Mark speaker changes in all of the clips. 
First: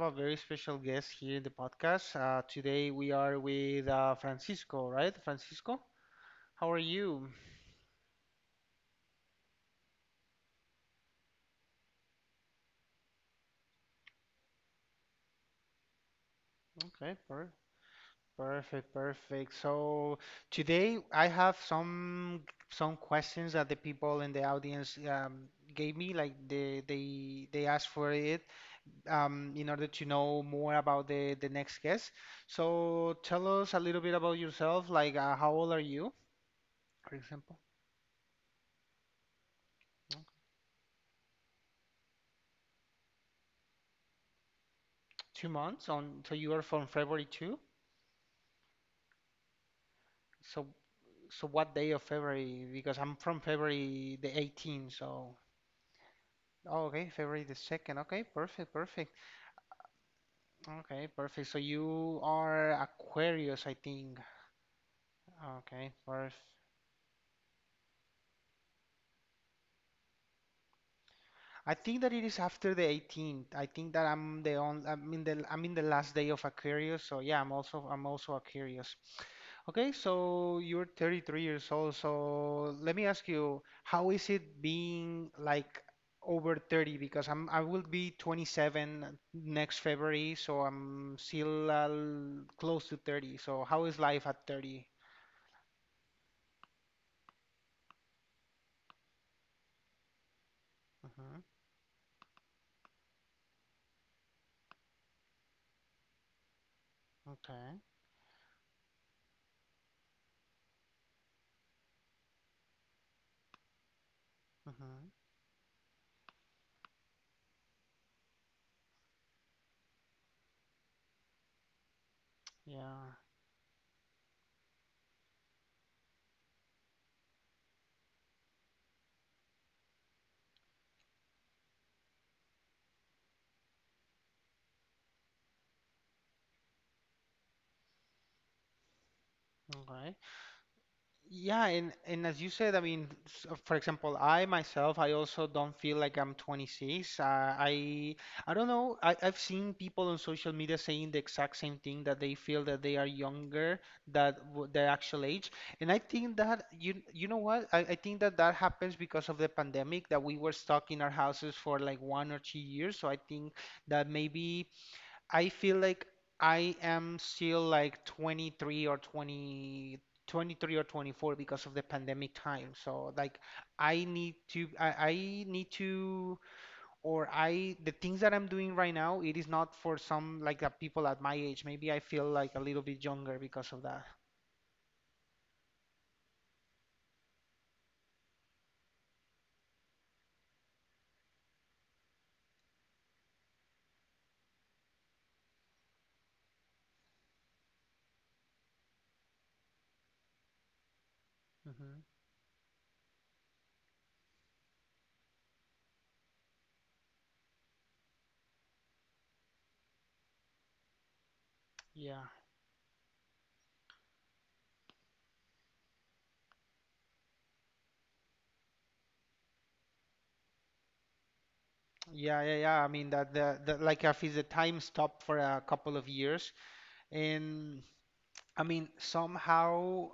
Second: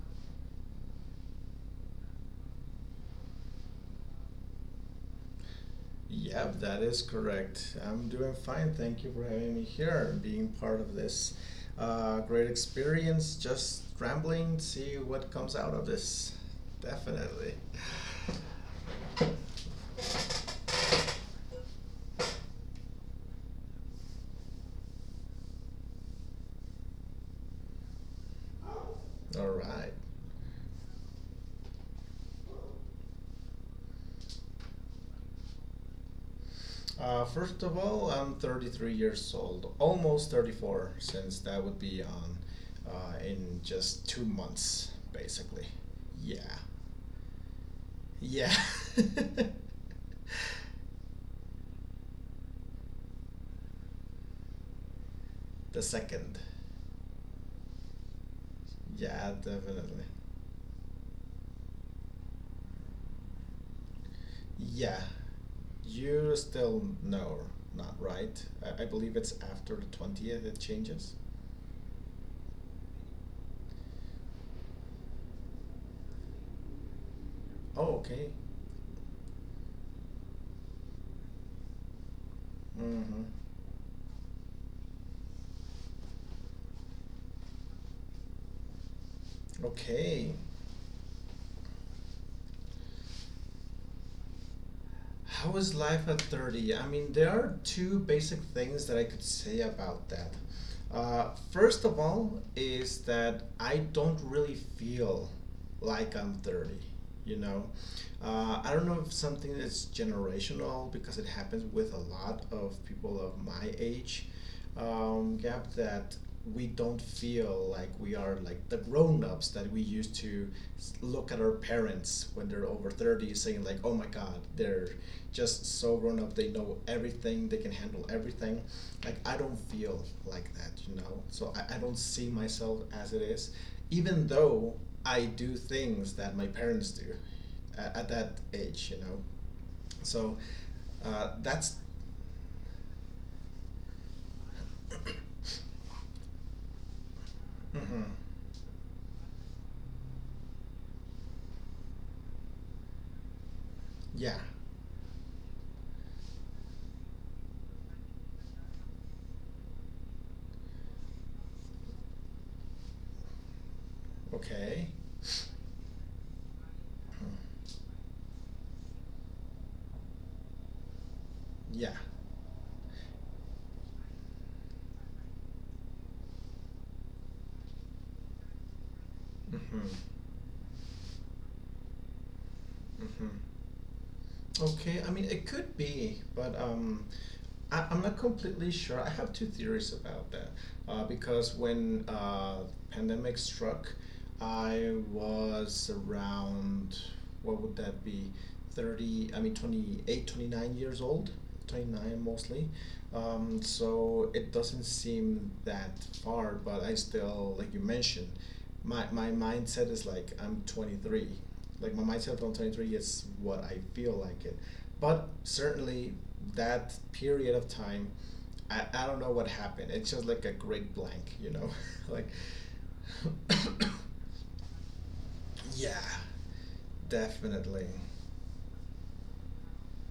Speaker 1: a very special guest here in the podcast. Today we are with Francisco, right? Francisco,
Speaker 2: Yep,
Speaker 1: how are
Speaker 2: that is
Speaker 1: you?
Speaker 2: correct. I'm doing fine. Thank you for having me here and being part of this great experience. Just rambling, see what comes out of this.
Speaker 1: Okay, per
Speaker 2: Definitely.
Speaker 1: perfect, perfect. So today I have some questions that the people in the audience gave me, like they asked for it
Speaker 2: All
Speaker 1: in order
Speaker 2: right.
Speaker 1: to know more about the next guest. So tell us a little bit about yourself, like how old are you, for
Speaker 2: Uh,
Speaker 1: example?
Speaker 2: first of all, I'm 33 years old, almost 34, since that would be on in just 2 months,
Speaker 1: Two
Speaker 2: basically.
Speaker 1: months on, so you are
Speaker 2: Yeah.
Speaker 1: from February too?
Speaker 2: Yeah.
Speaker 1: So, so what day of February? Because I'm from February the 18th, so.
Speaker 2: The second.
Speaker 1: Oh, okay, February the 2nd. Okay, perfect, perfect.
Speaker 2: Yeah, definitely.
Speaker 1: Okay, perfect. So you are Aquarius, I think.
Speaker 2: Yeah,
Speaker 1: Okay, perfect.
Speaker 2: you still know, not right. I believe it's after the 20th it changes.
Speaker 1: I think that it is after the 18th. I think that I'm the on, I'm in the last day of Aquarius, so yeah,
Speaker 2: Oh,
Speaker 1: I'm also
Speaker 2: okay.
Speaker 1: Aquarius. Okay, so you're 33 years old, so let me
Speaker 2: Mm-hmm.
Speaker 1: ask you, how is it being like over 30? Because I will be 27 next
Speaker 2: Okay.
Speaker 1: February, so I'm still close to 30. So how is life at 30?
Speaker 2: How is life at 30? I mean, there are two basic things that I could say about that. Uh,
Speaker 1: Mm-hmm.
Speaker 2: first of all, is that I don't really feel like I'm 30. You know,
Speaker 1: Okay.
Speaker 2: I don't know if something is generational because it happens with a lot of people of my age
Speaker 1: Mm-hmm.
Speaker 2: gap that we don't feel like we are like the grown-ups that we used to look at our parents when they're over
Speaker 1: Yeah.
Speaker 2: 30, saying like, oh my god, they're just so grown up, they know everything, they can handle everything. Like, I don't feel like that, you know. So I don't see myself as it is, even though I do things that my parents do at that age, you know.
Speaker 1: Okay.
Speaker 2: So uh,
Speaker 1: Yeah,
Speaker 2: that's,
Speaker 1: and as you said, I mean, for example, I myself, I also don't feel like I'm 26.
Speaker 2: hmm.
Speaker 1: I I don't know. I've seen people on social media saying the exact same thing, that they feel that they are younger than
Speaker 2: Yeah,
Speaker 1: their actual age, and I think that you know what? I think that that happens because of the pandemic, that we were stuck in our houses for like 1 or 2 years. So I think that maybe.
Speaker 2: okay.
Speaker 1: I feel like I am
Speaker 2: Mhm.
Speaker 1: still like 23 or 24 because of the
Speaker 2: Yeah.
Speaker 1: pandemic time. So like I need to I need to, or I the things that I'm doing right now, it is not
Speaker 2: Hmm,
Speaker 1: for some like people at my age. Maybe I feel like a little bit
Speaker 2: hmm.
Speaker 1: younger because of that.
Speaker 2: Okay, I mean, it could be, but I'm not completely sure. I have two theories about that. Because when pandemic struck, I was around, what would that be, 30, I mean, 28, 29 years old,
Speaker 1: hmm
Speaker 2: 29 mostly. So it doesn't seem that far, but I still, like you mentioned, my mindset is like I'm 23. Like my
Speaker 1: Yeah.
Speaker 2: mindset on 23 is what I feel like it. But certainly that period of time, I don't know what happened. It's just like a great blank, you know, like
Speaker 1: Yeah, yeah, yeah. I mean that the like if it's a time stop for a couple
Speaker 2: yeah,
Speaker 1: of years. And
Speaker 2: definitely.
Speaker 1: I mean somehow,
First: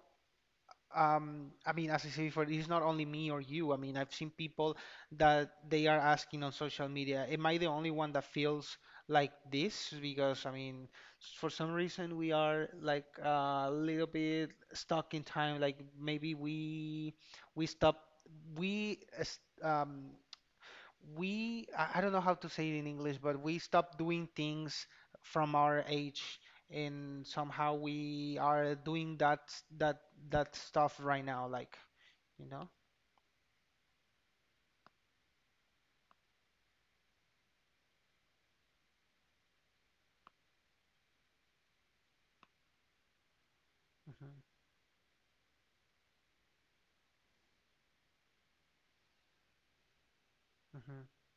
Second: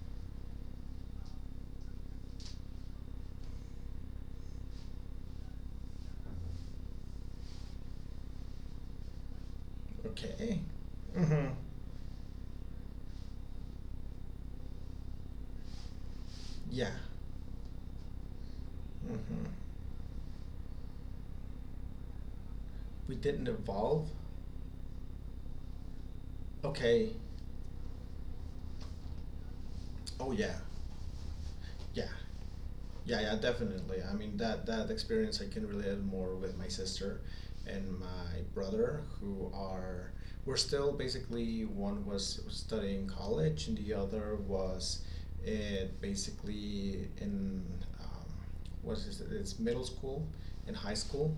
Speaker 1: I mean, as I said before, it's not only me or you. I mean, I've seen people that they are asking on social media, am I the only one that feels like this? Because, I
Speaker 2: Okay.
Speaker 1: mean, for
Speaker 2: Mhm.
Speaker 1: some reason we are like a little bit stuck in time. Like maybe
Speaker 2: Yeah.
Speaker 1: we stop we s-
Speaker 2: Mhm.
Speaker 1: we I don't know how to say it in
Speaker 2: We
Speaker 1: English, but
Speaker 2: didn't
Speaker 1: we stop
Speaker 2: evolve.
Speaker 1: doing things from our age,
Speaker 2: Okay.
Speaker 1: and somehow we are doing that that
Speaker 2: Oh yeah.
Speaker 1: that stuff right now, like,
Speaker 2: Yeah.
Speaker 1: you know?
Speaker 2: Yeah, yeah, definitely. I mean that experience I can relate more with my sister and my brother who are we're still basically, one was studying college and the other
Speaker 1: hmm
Speaker 2: was, it basically in, um, what is it? It's middle school and high
Speaker 1: hmm
Speaker 2: school,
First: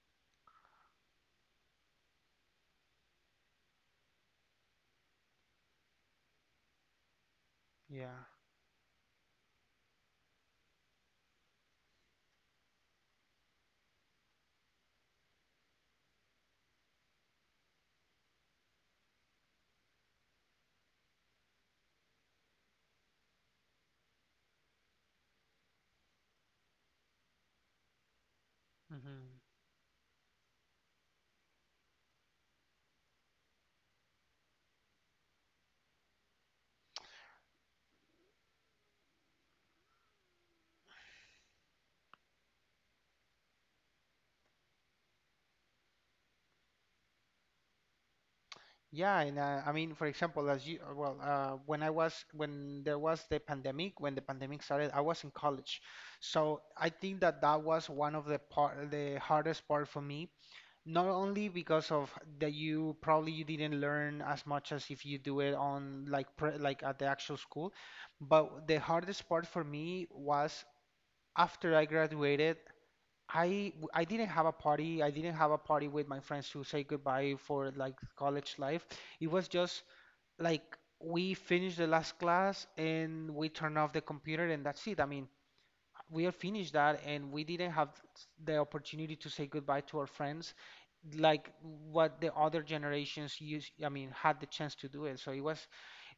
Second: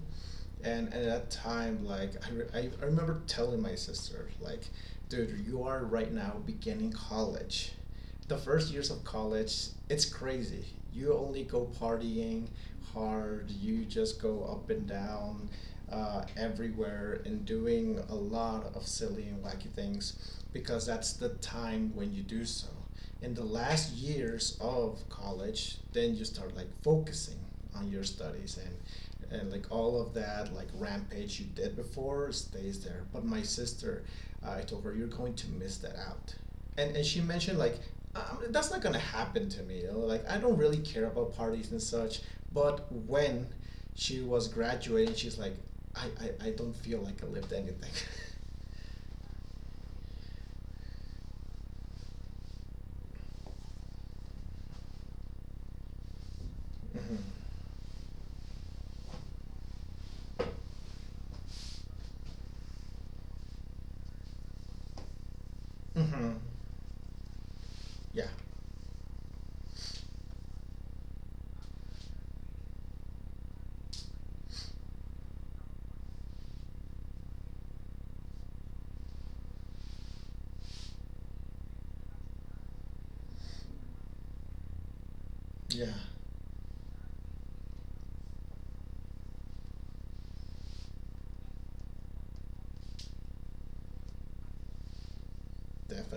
Speaker 2: and at that time, like I remember telling my sister, like, dude, you are right now beginning college,
Speaker 1: Yeah.
Speaker 2: the first years of college. It's crazy. You only go partying hard, you just go up and down, everywhere, and doing a lot of silly and wacky things, because that's the time when you do so. In the last years of college, then you start like focusing on your studies, and
Speaker 1: hmm
Speaker 2: and like all of that, like, rampage you did before stays there. But my sister, I told her, you're going to miss that out. And she mentioned, like, that's not gonna happen to me, you know? Like, I don't really care about parties and such. But when she was graduating, she's like, I don't feel like I lived anything.
Speaker 1: Yeah, and I mean, for example, as when I was when there was the pandemic, when the pandemic started, I was in college. So I
Speaker 2: Mm-hmm.
Speaker 1: think that that was one of the part the hardest part for me. Not only because of that you probably you didn't learn as much as if you do it on like
Speaker 2: Mm-hmm.
Speaker 1: like at the actual school,
Speaker 2: Yeah,
Speaker 1: but the hardest part for me was after I graduated. I didn't have a party. I didn't have a party with my friends to say goodbye for like college life. It was just like we finished the last class and we turn off the computer, and that's it. I mean,
Speaker 2: yeah,
Speaker 1: we are finished that and we didn't have the opportunity to say goodbye to our friends like what the other generations used, I mean, had the chance to do it. So it was,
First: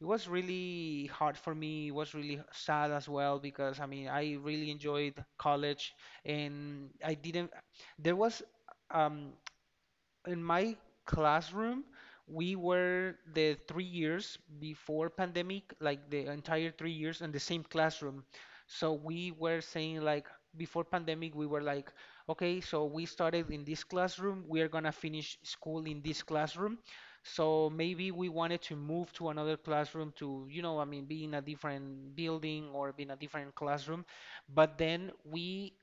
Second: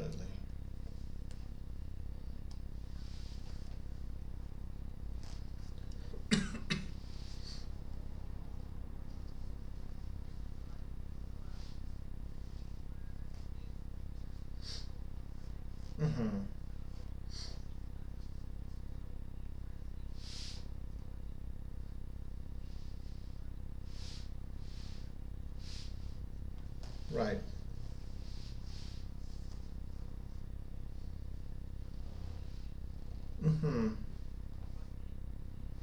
Speaker 1: it was really hard for me. It was really sad as well because I mean, I really enjoyed college, and I didn't there was um in my classroom, we were the 3 years before pandemic, like the
Speaker 2: Mm-hmm.
Speaker 1: entire 3 years in the same classroom. So we were saying like before pandemic, we were like, okay, so we started in this classroom, we are gonna finish school in this classroom.
Speaker 2: Right.
Speaker 1: So maybe we wanted to move to another classroom to, you know, I mean, be in a different building or be in a different
Speaker 2: Mm-hmm.
Speaker 1: classroom. But then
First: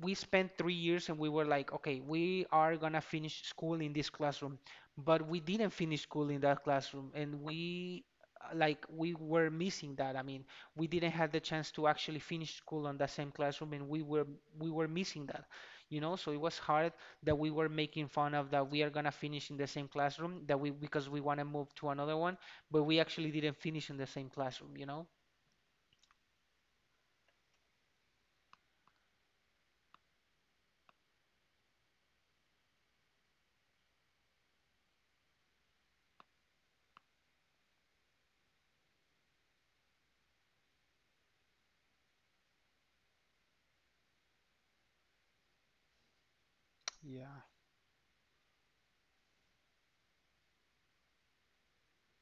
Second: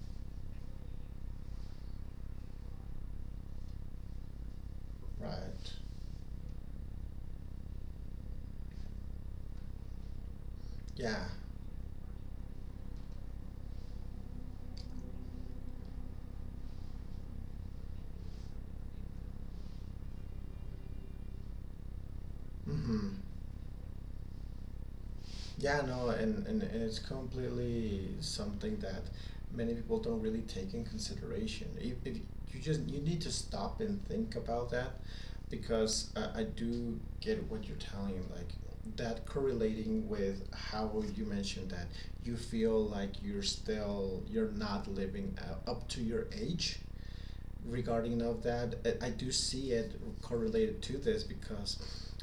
Speaker 1: we spent 3 years and we were like, okay, we are gonna finish school in this classroom, but we didn't
Speaker 2: Right.
Speaker 1: finish school in that classroom, and we like we were missing that. I mean, we didn't
Speaker 2: Yeah.
Speaker 1: have the chance to actually finish school on that same classroom, and we were missing that, you know. So it was hard that we were making fun of that we are gonna finish in the same classroom, that we because we wanna move to another one, but we actually
Speaker 2: Mm-hmm.
Speaker 1: didn't finish in the same classroom, you know.
Speaker 2: Yeah, no, and it's completely something that many people don't really take in consideration. If you need to stop and think about that, because I do get what you're telling, like, that correlating with how you mentioned that you feel like you're not living up to your age,
Speaker 1: Yeah.
Speaker 2: regarding of that. Do see it correlated to this, because,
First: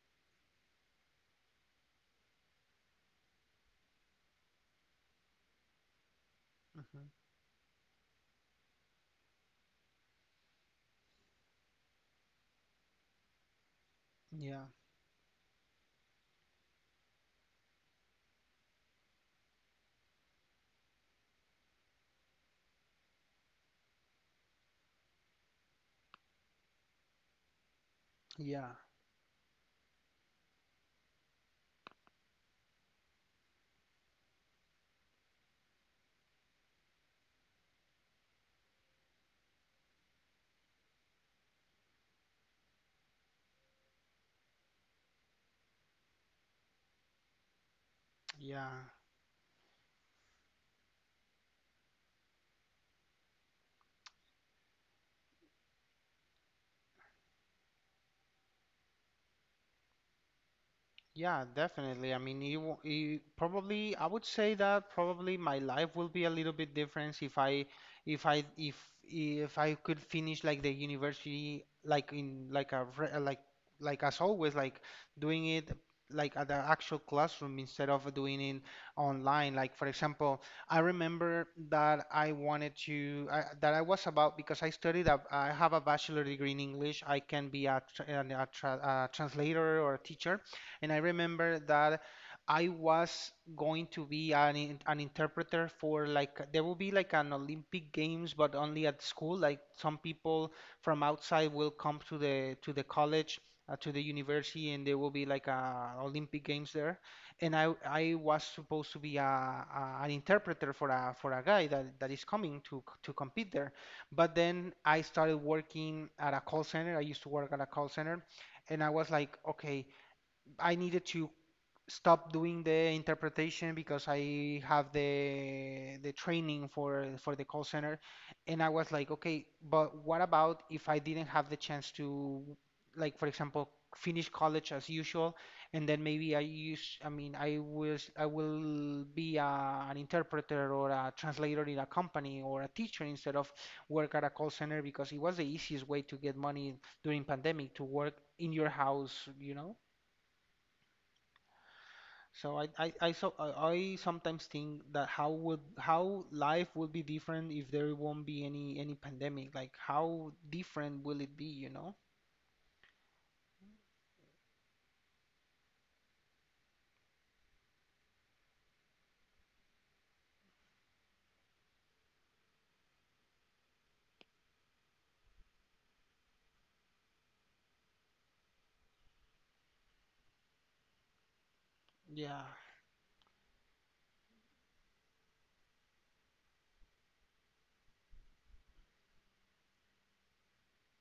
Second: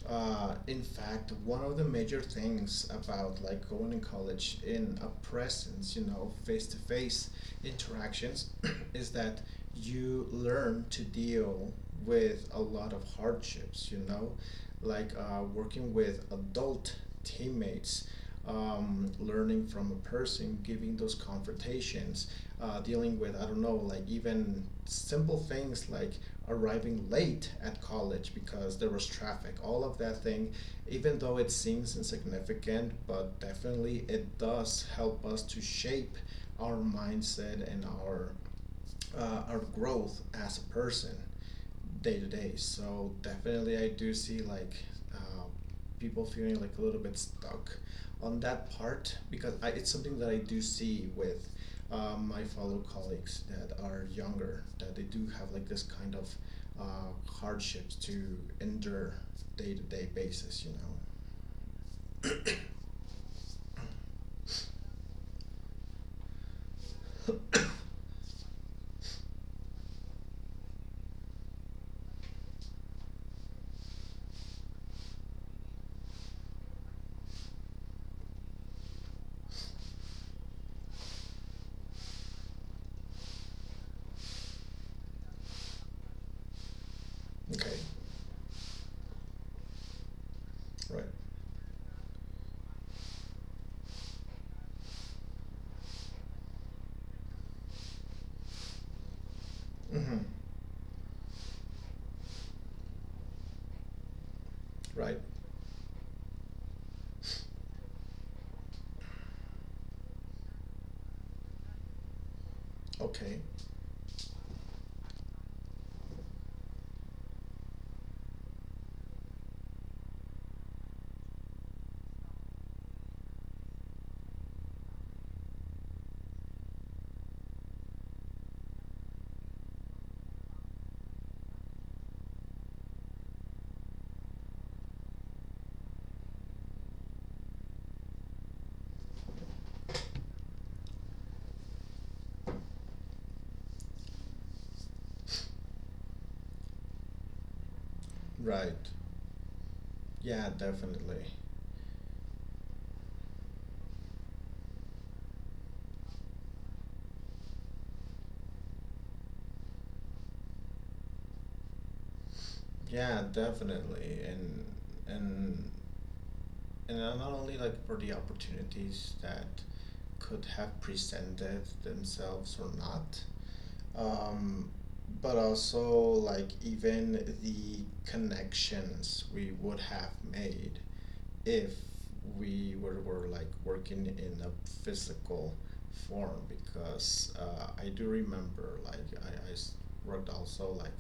Speaker 2: in fact, one of the major things about, like, going in college in a presence, you know, face to
Speaker 1: Mhm.
Speaker 2: face interactions, is that you learn to deal with a lot of hardships. You know,
Speaker 1: Yeah.
Speaker 2: like working with adult teammates. Learning from a person, giving those confrontations, dealing with, I don't know, like even simple things like arriving late at college
Speaker 1: Yeah.
Speaker 2: because there was traffic, all of that thing, even though it seems insignificant, but definitely it does help us to shape our mindset and our growth as a person day to day. So definitely, I do see like uh, people feeling like a little bit stuck on that
Speaker 1: Yeah.
Speaker 2: part, because it's something that I do see with my fellow colleagues that are younger, that they do have like this kind of hardships to endure day to day basis. You know.
Speaker 1: Yeah, definitely. I mean, you probably I would say that probably my life will be a little bit different if I if I if I could finish like the university like in like a re- like as always like doing it like at the actual classroom instead of doing it online. Like for example, I remember that I wanted to I, that I was about, because I studied I have a bachelor degree in English. I can be
Speaker 2: Okay.
Speaker 1: a, tr- an- a, tra a translator or a teacher. And I
Speaker 2: Right.
Speaker 1: remember that I was going to be an an interpreter for like there will be like an Olympic Games, but only at school. Like some
Speaker 2: Mm-hmm.
Speaker 1: people from outside will come to the college, to the university, and there will
Speaker 2: Right.
Speaker 1: be like a Olympic Games there. And I was supposed to be a an interpreter for a guy that that is coming to to
Speaker 2: Okay.
Speaker 1: compete there. But then I started working at a call center. I used to work at a call center, and I was like, okay. I needed to stop doing the interpretation because I have the training for the call center, and I was like, okay, but what about if I didn't have the chance to, like for example, finish college as usual, and then maybe I mean, I will be an interpreter or a translator in a company, or a teacher instead of work at a call center, because it was the easiest way to get money during pandemic to work in your
Speaker 2: Right.
Speaker 1: house, you know?
Speaker 2: Yeah, definitely.
Speaker 1: So I sometimes think that how life would be different if there won't be any pandemic. Like how different will it be, you know?
Speaker 2: Yeah, definitely. And and not only like for the opportunities that could have presented themselves or not, um, but also like even the connections we would have made if
Speaker 1: Yeah.
Speaker 2: we were like working in a physical form, because I do remember like I worked also like,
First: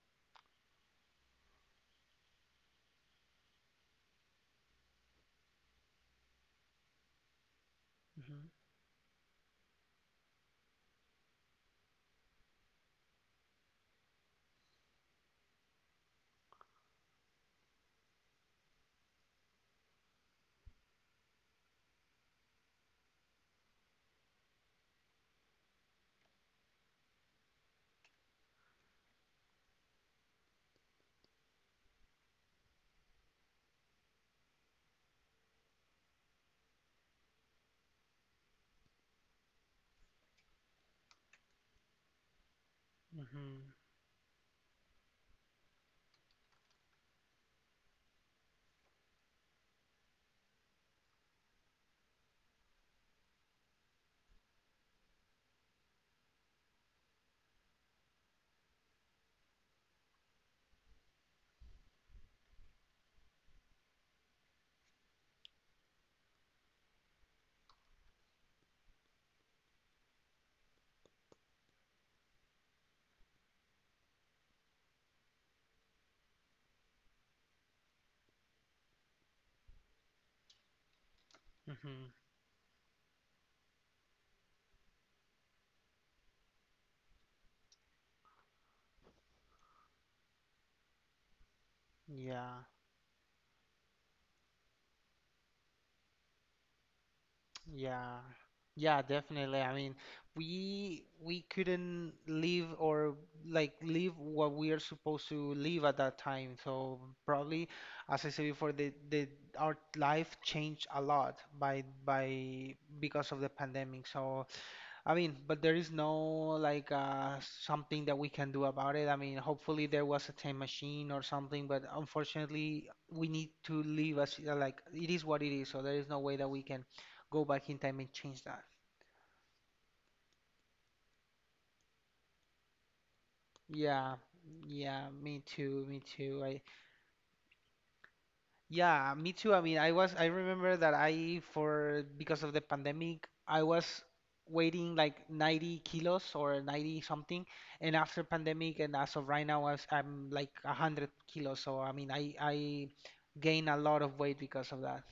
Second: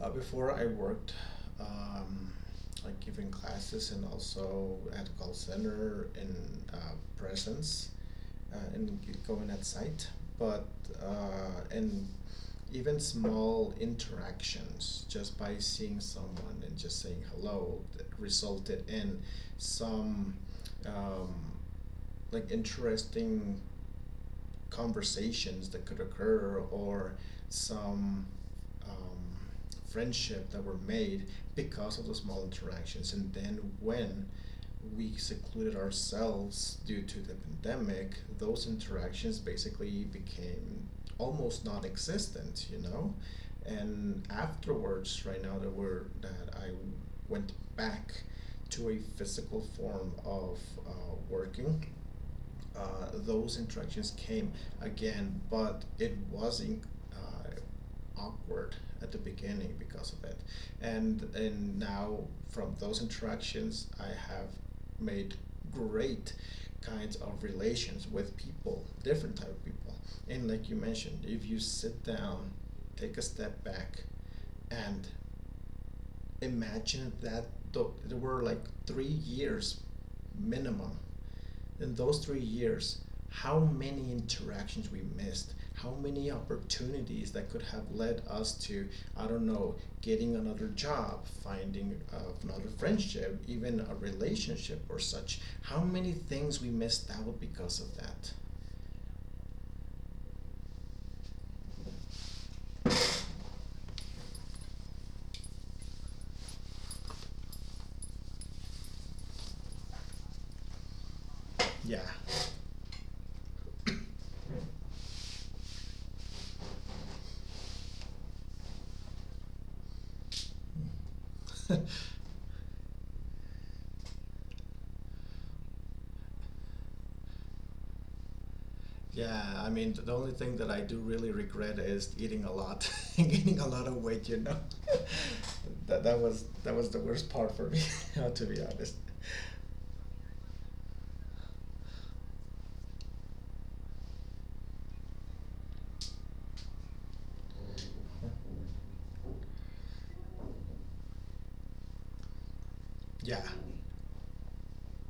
Speaker 2: before I worked, um, like giving classes and also at call center in presence,
Speaker 1: Mm-hmm.
Speaker 2: and going at site, but and even small interactions just by seeing someone and just saying hello that resulted in some, um, like, interesting conversations that could occur, or some, um, friendship that were made because of those small interactions. And then when we secluded ourselves due to the pandemic, those interactions basically became almost non-existent, you know?
Speaker 1: Mm-hmm.
Speaker 2: And afterwards, right now that we're that I went back to a physical form of, uh, working, those interactions came again, but it was awkward at the beginning because of it. And now from those interactions, I have made great kinds of relations with people, different type of people. And like you mentioned, if you sit down, take a step back, and imagine that there were like 3 years minimum. In
Speaker 1: Mm-hmm.
Speaker 2: those 3 years, how many interactions we missed, how many opportunities that could have led us to, I don't know, getting another job, finding
Speaker 1: Yeah.
Speaker 2: another friendship, even a relationship or such. How many things we missed out because of
Speaker 1: Yeah.
Speaker 2: that?
Speaker 1: Yeah, definitely. I mean, we couldn't live, or like live what we are supposed to live at that time. So probably, as I said before, the our life changed a lot
Speaker 2: Yeah.
Speaker 1: by because of the pandemic. So I mean, but there is no like something that we can do about it. I mean, hopefully there was a time machine or something, but unfortunately we need to leave us like it is what it is. So there is no way that we can go back in time and change that.
Speaker 2: Yeah, I mean, the only thing that I do really regret is eating a lot, gaining a lot of
Speaker 1: Yeah,
Speaker 2: weight. You know,
Speaker 1: yeah, me too, me
Speaker 2: that that
Speaker 1: too.
Speaker 2: was
Speaker 1: I.
Speaker 2: that was the worst part for me, to be honest.
Speaker 1: Yeah, me too. I mean, I remember that because of the pandemic, I was weighing like 90 kilos or 90 something. And after pandemic and as of right now, I'm like 100 kilos. So, I mean, I
Speaker 2: Yeah,
Speaker 1: gain a lot of weight because of that.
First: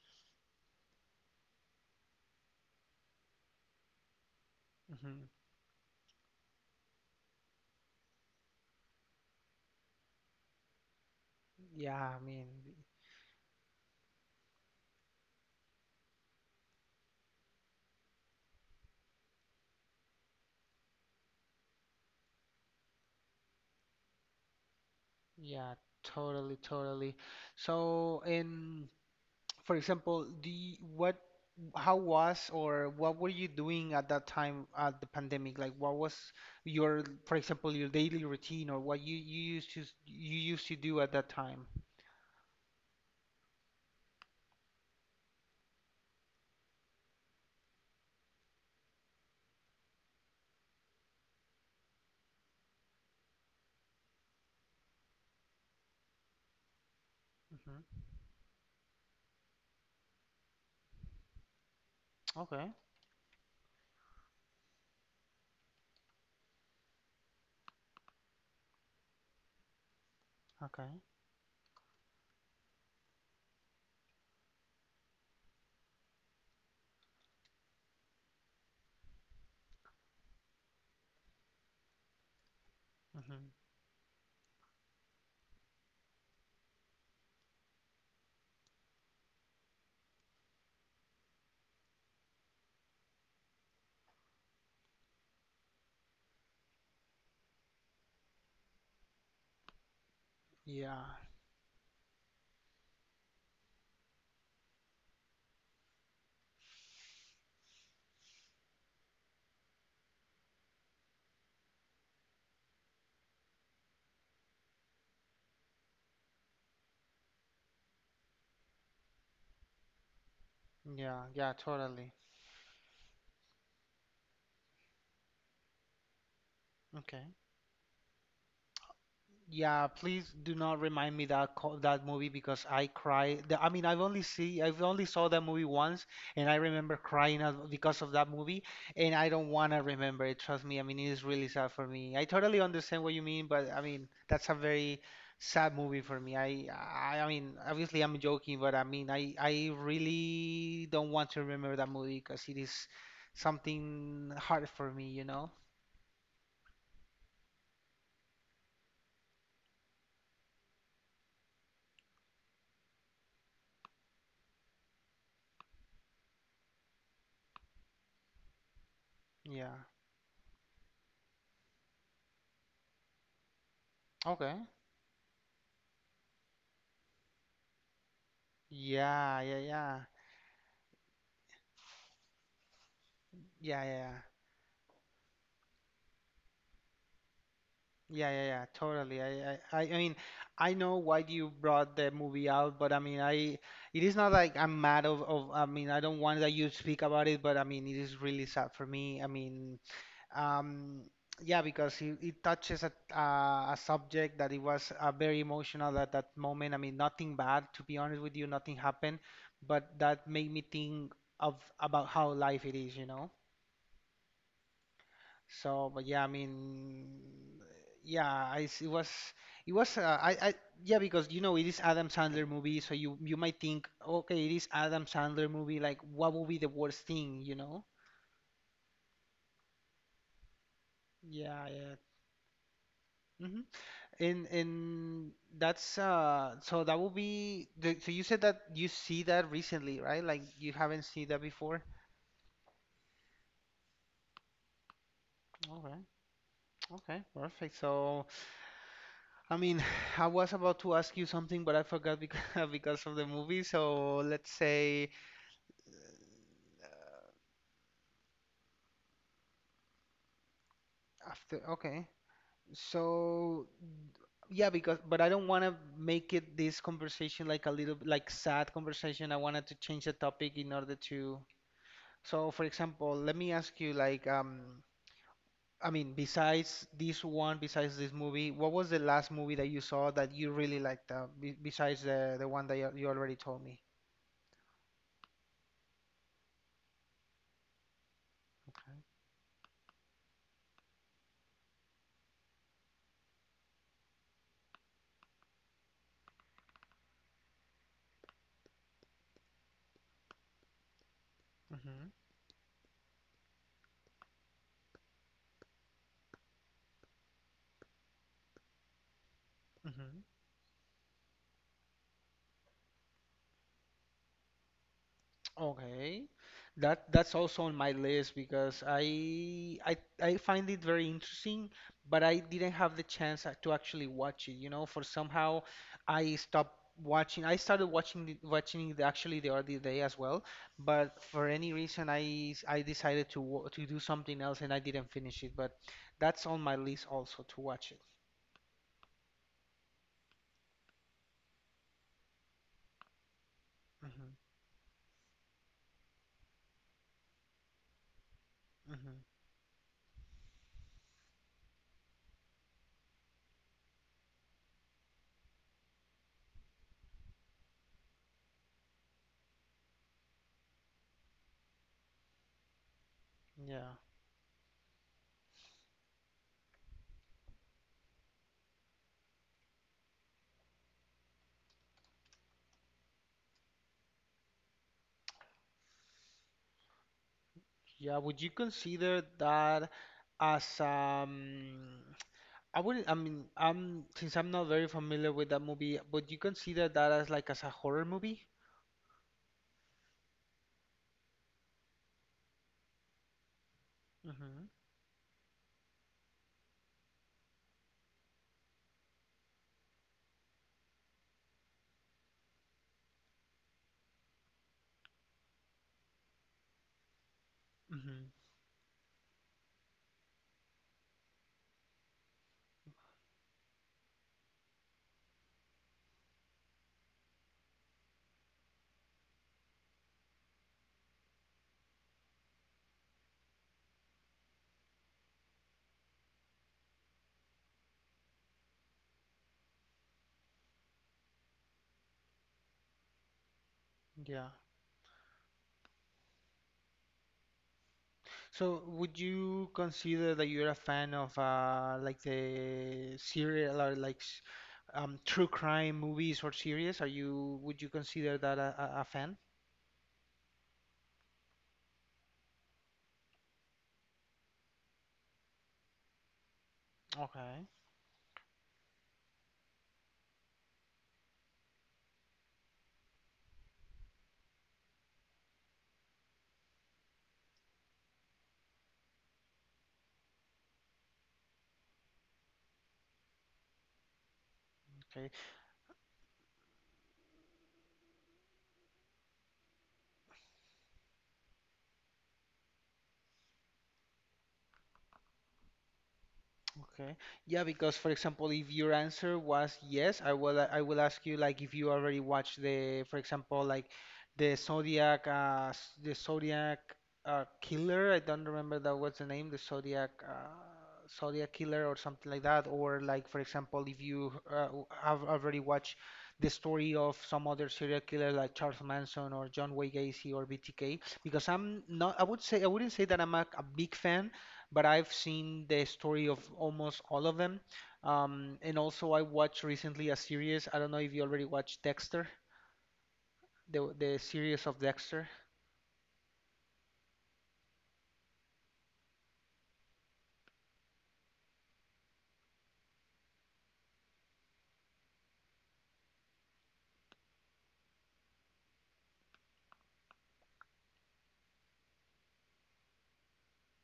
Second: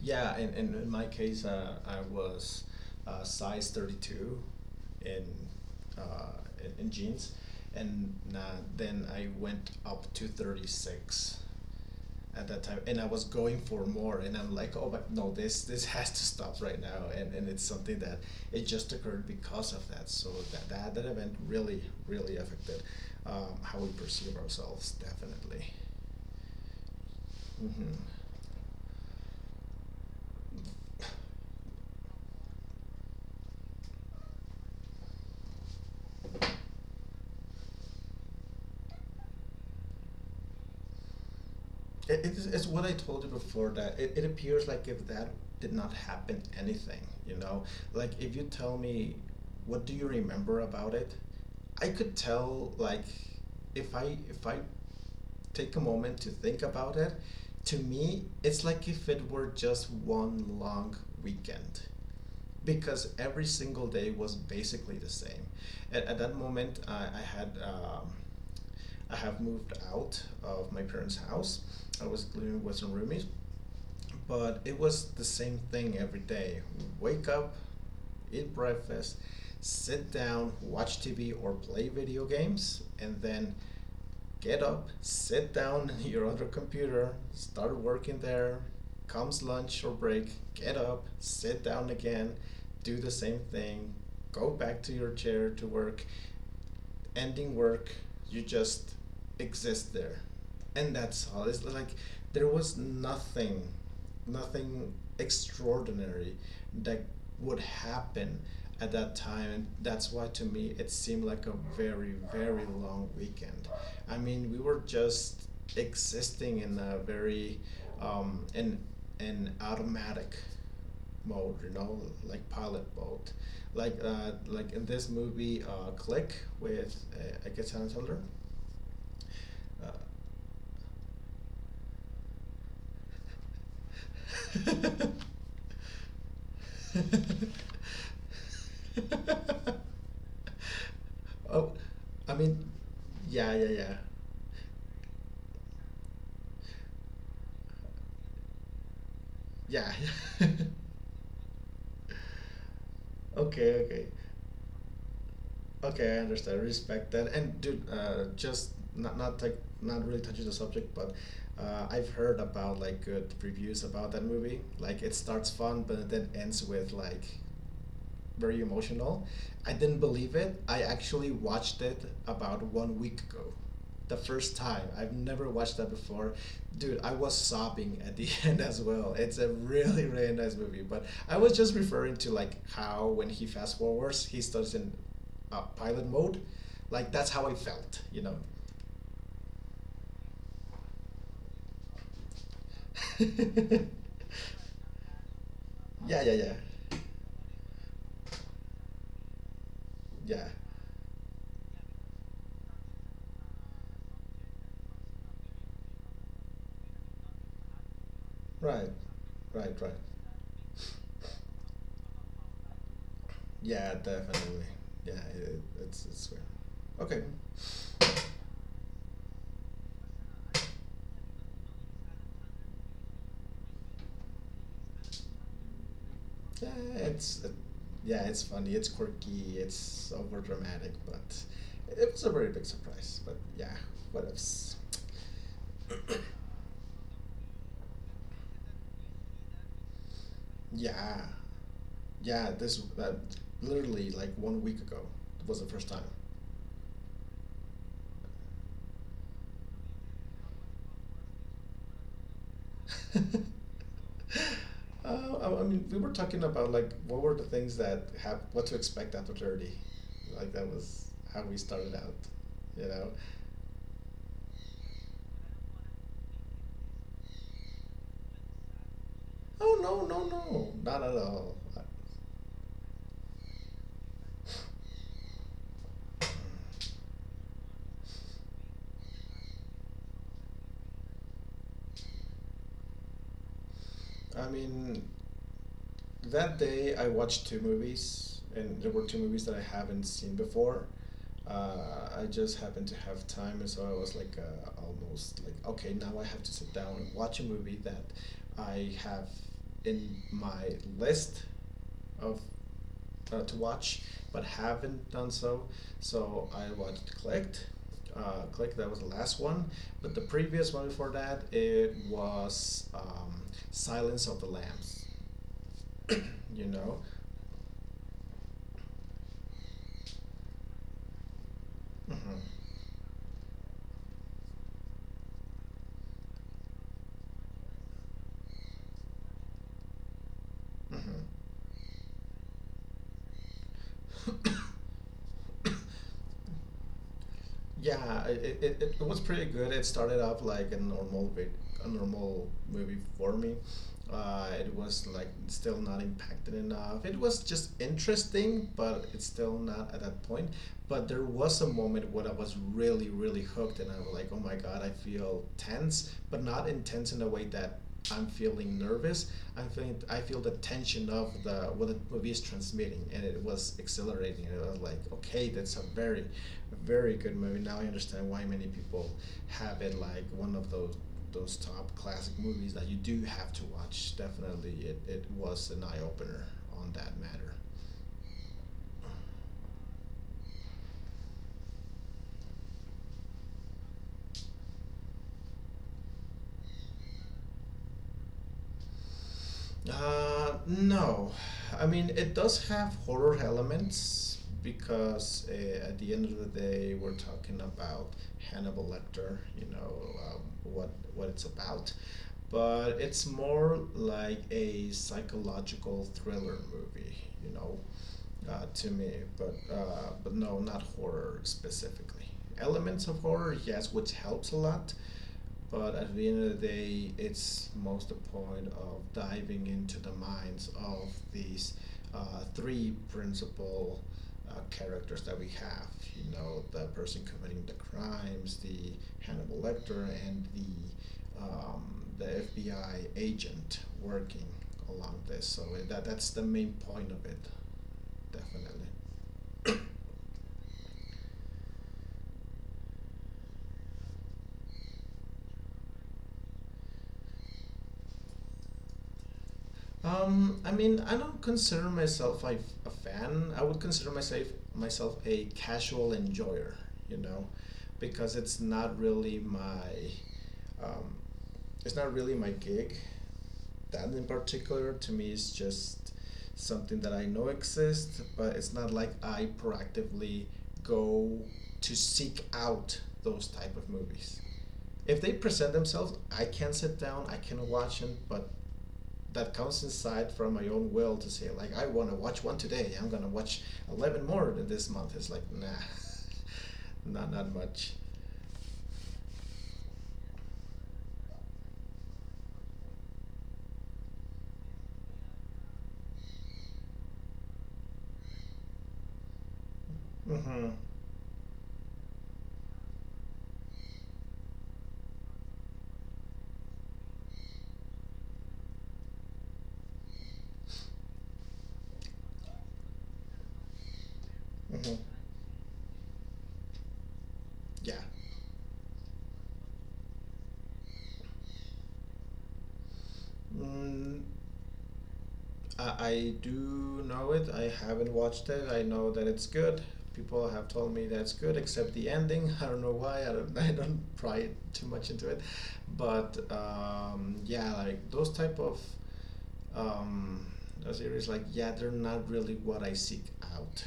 Speaker 2: yeah. In my case, I was size 32, in,
Speaker 1: hmm
Speaker 2: uh, in jeans, and then I went up to 36
Speaker 1: Yeah, I
Speaker 2: at
Speaker 1: mean,
Speaker 2: that time, and I was going for more, and I'm like, oh, but no, this has to stop right now. And it's something that it just occurred because of that, so that event really really affected, how we perceive ourselves, definitely.
Speaker 1: yeah, totally, totally.
Speaker 2: Hmm.
Speaker 1: So, and for example, do how was or what were you doing at that time at the pandemic? Like, what was for example, your daily routine, or what you used to you used to do at that time?
Speaker 2: It's what I told you before, that it appears like if that did not happen anything, you know, like if you tell me, what do you remember about it, I could tell, like, if I take a moment to think about it, to
Speaker 1: hmm
Speaker 2: me, it's like if it were just one long weekend,
Speaker 1: Okay.
Speaker 2: because every single day was basically the same. At that moment, I have moved out of my
Speaker 1: Okay.
Speaker 2: parents' house. I was living with some roomies, but it was the same thing every day. Wake up, eat breakfast, sit down, watch TV or play video games, and
Speaker 1: hmm
Speaker 2: then get up, sit down at your other computer, start working there. Comes lunch or break, get up, sit down again, do the same thing, go back to your chair to work, ending work, you just exist there, and
Speaker 1: Yeah.
Speaker 2: that's all. It's like there was nothing, nothing extraordinary that would happen at that time, and that's why to me it seemed like a very very long weekend. I mean, we were just existing in a very in an automatic
Speaker 1: Yeah.
Speaker 2: mode,
Speaker 1: Yeah.
Speaker 2: you know,
Speaker 1: Totally.
Speaker 2: like pilot mode, like like in this movie, Click, with
Speaker 1: Okay.
Speaker 2: Ike Santler. Uh,
Speaker 1: Yeah, please do not remind me that that movie because I cry. I mean, I've only saw that movie once, and I remember crying out because of that movie, and I don't want to remember it. Trust me. I mean, it is really
Speaker 2: oh,
Speaker 1: sad for me. I
Speaker 2: I
Speaker 1: totally
Speaker 2: mean,
Speaker 1: understand what you mean,
Speaker 2: yeah, yeah,
Speaker 1: but I
Speaker 2: yeah,
Speaker 1: mean, that's a very sad movie for me. I mean, obviously I'm joking, but I mean, I
Speaker 2: yeah.
Speaker 1: really don't want to remember that movie because it is
Speaker 2: Okay, okay.
Speaker 1: something hard for me, you know?
Speaker 2: Okay, I understand. Respect that. And dude, just not like, not really touching the subject, but I've heard about like good reviews about that movie. Like, it starts fun, but it then ends with, like, very emotional. I
Speaker 1: Yeah.
Speaker 2: didn't believe it. I actually watched it about one week ago. The first
Speaker 1: Okay.
Speaker 2: time. I've never watched that before. Dude, I was sobbing at the end as well. It's
Speaker 1: Yeah,
Speaker 2: a
Speaker 1: yeah, yeah.
Speaker 2: really, really nice movie. But I was just referring to, like, how when he fast
Speaker 1: Yeah, yeah.
Speaker 2: forwards, he starts in pilot mode. Like, that's how I felt, you
Speaker 1: Yeah,
Speaker 2: know.
Speaker 1: yeah, yeah, totally. I mean, I know why you brought the movie out, but I mean, I,
Speaker 2: Yeah,
Speaker 1: it is not like I'm mad of, I mean, I
Speaker 2: yeah,
Speaker 1: don't want
Speaker 2: yeah.
Speaker 1: that you speak about it, but I mean, it is really sad for me. I mean,
Speaker 2: Yeah.
Speaker 1: um, yeah, because it touches a subject that it was very emotional at that moment. I mean, nothing bad, to be honest with you, nothing
Speaker 2: Right.
Speaker 1: happened,
Speaker 2: Right, right.
Speaker 1: but that made me think of about how life it is, you know?
Speaker 2: Yeah, definitely. Yeah, it,
Speaker 1: So,
Speaker 2: it's
Speaker 1: but yeah,
Speaker 2: it's
Speaker 1: I
Speaker 2: weird.
Speaker 1: mean,
Speaker 2: Okay.
Speaker 1: yeah, I, s- it was, yeah, because you know it is Adam Sandler movie, so you might think, okay, it is Adam Sandler movie, like what would be
Speaker 2: Yeah,
Speaker 1: the worst thing, you know?
Speaker 2: yeah, it's funny. It's quirky. It's over dramatic, but
Speaker 1: Yeah, yeah.
Speaker 2: it was a very big surprise. But
Speaker 1: Hmm.
Speaker 2: yeah, what
Speaker 1: And
Speaker 2: ifs?
Speaker 1: that's so that will be the, so you said that you see that recently, right? Like you haven't
Speaker 2: Yeah,
Speaker 1: seen that before.
Speaker 2: yeah. This literally like one week ago was the first
Speaker 1: Okay,
Speaker 2: time.
Speaker 1: okay, perfect. So, I mean, I was about to ask you something, but I forgot because because of the movie. So let's say
Speaker 2: I mean, we were talking about like what were the things that have what to expect after 30, like that was how we
Speaker 1: after.
Speaker 2: started
Speaker 1: Okay.
Speaker 2: out, you know.
Speaker 1: So yeah, because but I don't want to make it this conversation like a little like sad conversation. I wanted to
Speaker 2: Oh no
Speaker 1: change the
Speaker 2: no
Speaker 1: topic
Speaker 2: no!
Speaker 1: in order
Speaker 2: Not at
Speaker 1: to.
Speaker 2: all.
Speaker 1: So for example, let me ask you like, um, I mean, besides this one, besides this movie, what was the last movie that you saw that you really liked, be besides the one that you already told me?
Speaker 2: I mean, that day I watched two movies, and there
Speaker 1: Okay.
Speaker 2: were two movies that I haven't seen before. I just happened to have time, and so I was like, almost like, okay, now I have to sit down and watch a movie that I have in my list of to watch, but haven't done so. So I watched Clicked. Click, that was the last one, but the
Speaker 1: Mm-hmm.
Speaker 2: previous one before that it was Silence of the Lambs.
Speaker 1: Okay.
Speaker 2: You know.
Speaker 1: That's also on my list because I find it very interesting, but
Speaker 2: Mm-hmm.
Speaker 1: I didn't have the chance a- to actually watch it, you know, for somehow I stopped watching. I started watching the, watching it actually the other day as well, but for any reason I s- I decided to wa- to do something else and I didn't finish it,
Speaker 2: Mm-hmm.
Speaker 1: but that's on my list also to watch it.
Speaker 2: Yeah, it was pretty good. It started off like a normal bit, a normal movie for me.
Speaker 1: Hmm.
Speaker 2: It was like still not impacted enough. It was just interesting, but it's
Speaker 1: Hmm.
Speaker 2: still not at that point. But there was a moment when I was really, really hooked, and I was like, oh my god, I feel tense, but not intense in a way that I'm feeling nervous. I'm feeling I feel the tension of the what the movie is transmitting, and it was
Speaker 1: Yeah.
Speaker 2: exhilarating. And I was like, okay, that's a very very good movie. Now I understand why many people have it like one of those top classic movies that you do have to watch. Definitely, it was an eye opener on that matter.
Speaker 1: Yeah, would you consider that as, um, I wouldn't, I mean, I'm since I'm not very familiar with that movie, would you consider that as like as a horror movie?
Speaker 2: No, I mean it does have horror elements
Speaker 1: Mm-hmm.
Speaker 2: because at the end of the day we're talking about Hannibal Lecter. You know, what it's about, but it's more like a psychological thriller movie. You know,
Speaker 1: Mm-hmm.
Speaker 2: to me, but no, not horror specifically. Elements of horror, yes, which helps a lot, but at the end of the day, it's most the point of diving into the minds of these three principal characters that we have. You know, the person committing the crimes, the Hannibal Lecter, and the FBI agent working
Speaker 1: Yeah.
Speaker 2: along this. So that's the main point of it, definitely.
Speaker 1: So would you consider that you're a fan of like the serial or like s- true crime movies or series? Are you would you consider that a fan?
Speaker 2: I mean, I don't consider myself like a fan. I would consider myself a casual enjoyer, you know,
Speaker 1: Okay.
Speaker 2: because it's not really my, um, it's not really my gig. That in particular, to me, is just something that I know exists, but it's not like I proactively go to seek out those type of movies. If they
Speaker 1: Okay.
Speaker 2: present themselves, I can sit down, I can watch them, but that comes inside from my own will to say like I want to watch one today. I'm gonna watch 11 more than this month. It's like nah,
Speaker 1: Okay.
Speaker 2: not not
Speaker 1: Yeah,
Speaker 2: much.
Speaker 1: because for example, if your answer was yes, I will ask you like if you already watched the, for example, like the Zodiac s- the Zodiac killer. I don't remember that was the name, the Zodiac
Speaker 2: Mhm.
Speaker 1: Zodiac killer or something like that. Or like for example, if you w- have already watched the story of some other serial killer like Charles Manson or John Wayne Gacy or BTK, because I'm not I would say I wouldn't say that I'm a big fan but
Speaker 2: Mhm.
Speaker 1: I've seen the story of almost all of them.
Speaker 2: Yeah.
Speaker 1: And also, I watched recently a series. I don't know if you already watched Dexter, the
Speaker 2: Mm,
Speaker 1: series of Dexter.
Speaker 2: I do know it. I haven't watched it. I know that it's good. People have told me that's good, except the ending. I don't know why. I don't. I don't pry too much into it, but yeah, like those type of um, a series, like yeah they're not really what I seek out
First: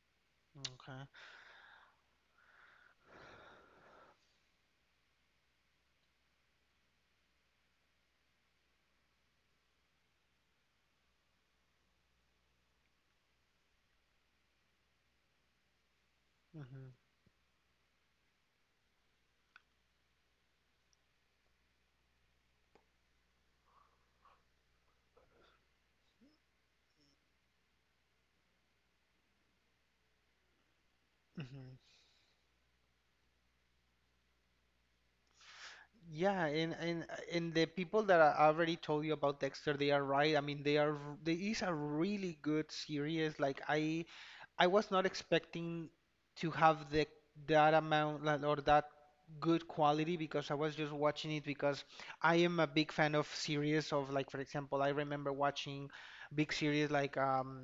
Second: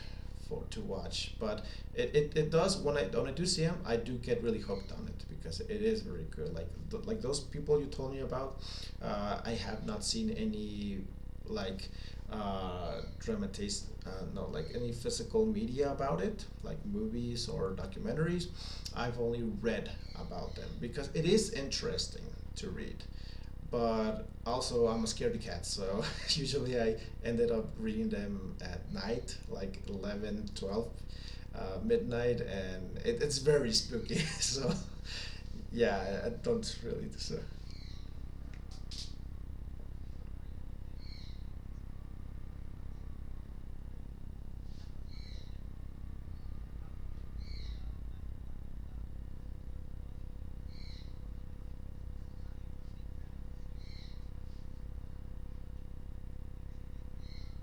Speaker 2: for to
Speaker 1: Okay.
Speaker 2: watch but it does, when I do see them I do get really hooked on it because it is very good, like like those people you told me about, I have not seen any like dramatize no, like any physical media about it like
Speaker 1: Hmm.
Speaker 2: movies or documentaries. I've only read about them because it is interesting to read, but also I'm a scaredy cat, so usually I ended up reading them at night, like 11, 12,
Speaker 1: Hmm.
Speaker 2: midnight, and it's very spooky. So, yeah, I, I
Speaker 1: Yeah, and
Speaker 2: don't really.
Speaker 1: and
Speaker 2: do So.
Speaker 1: and the people that I already told you about Dexter, they are right. I mean, they are. R- They is a really good series. Like I was not expecting to have the that amount like, or that good quality because I was just watching it because I am a big fan of series of like for example I remember watching big series like,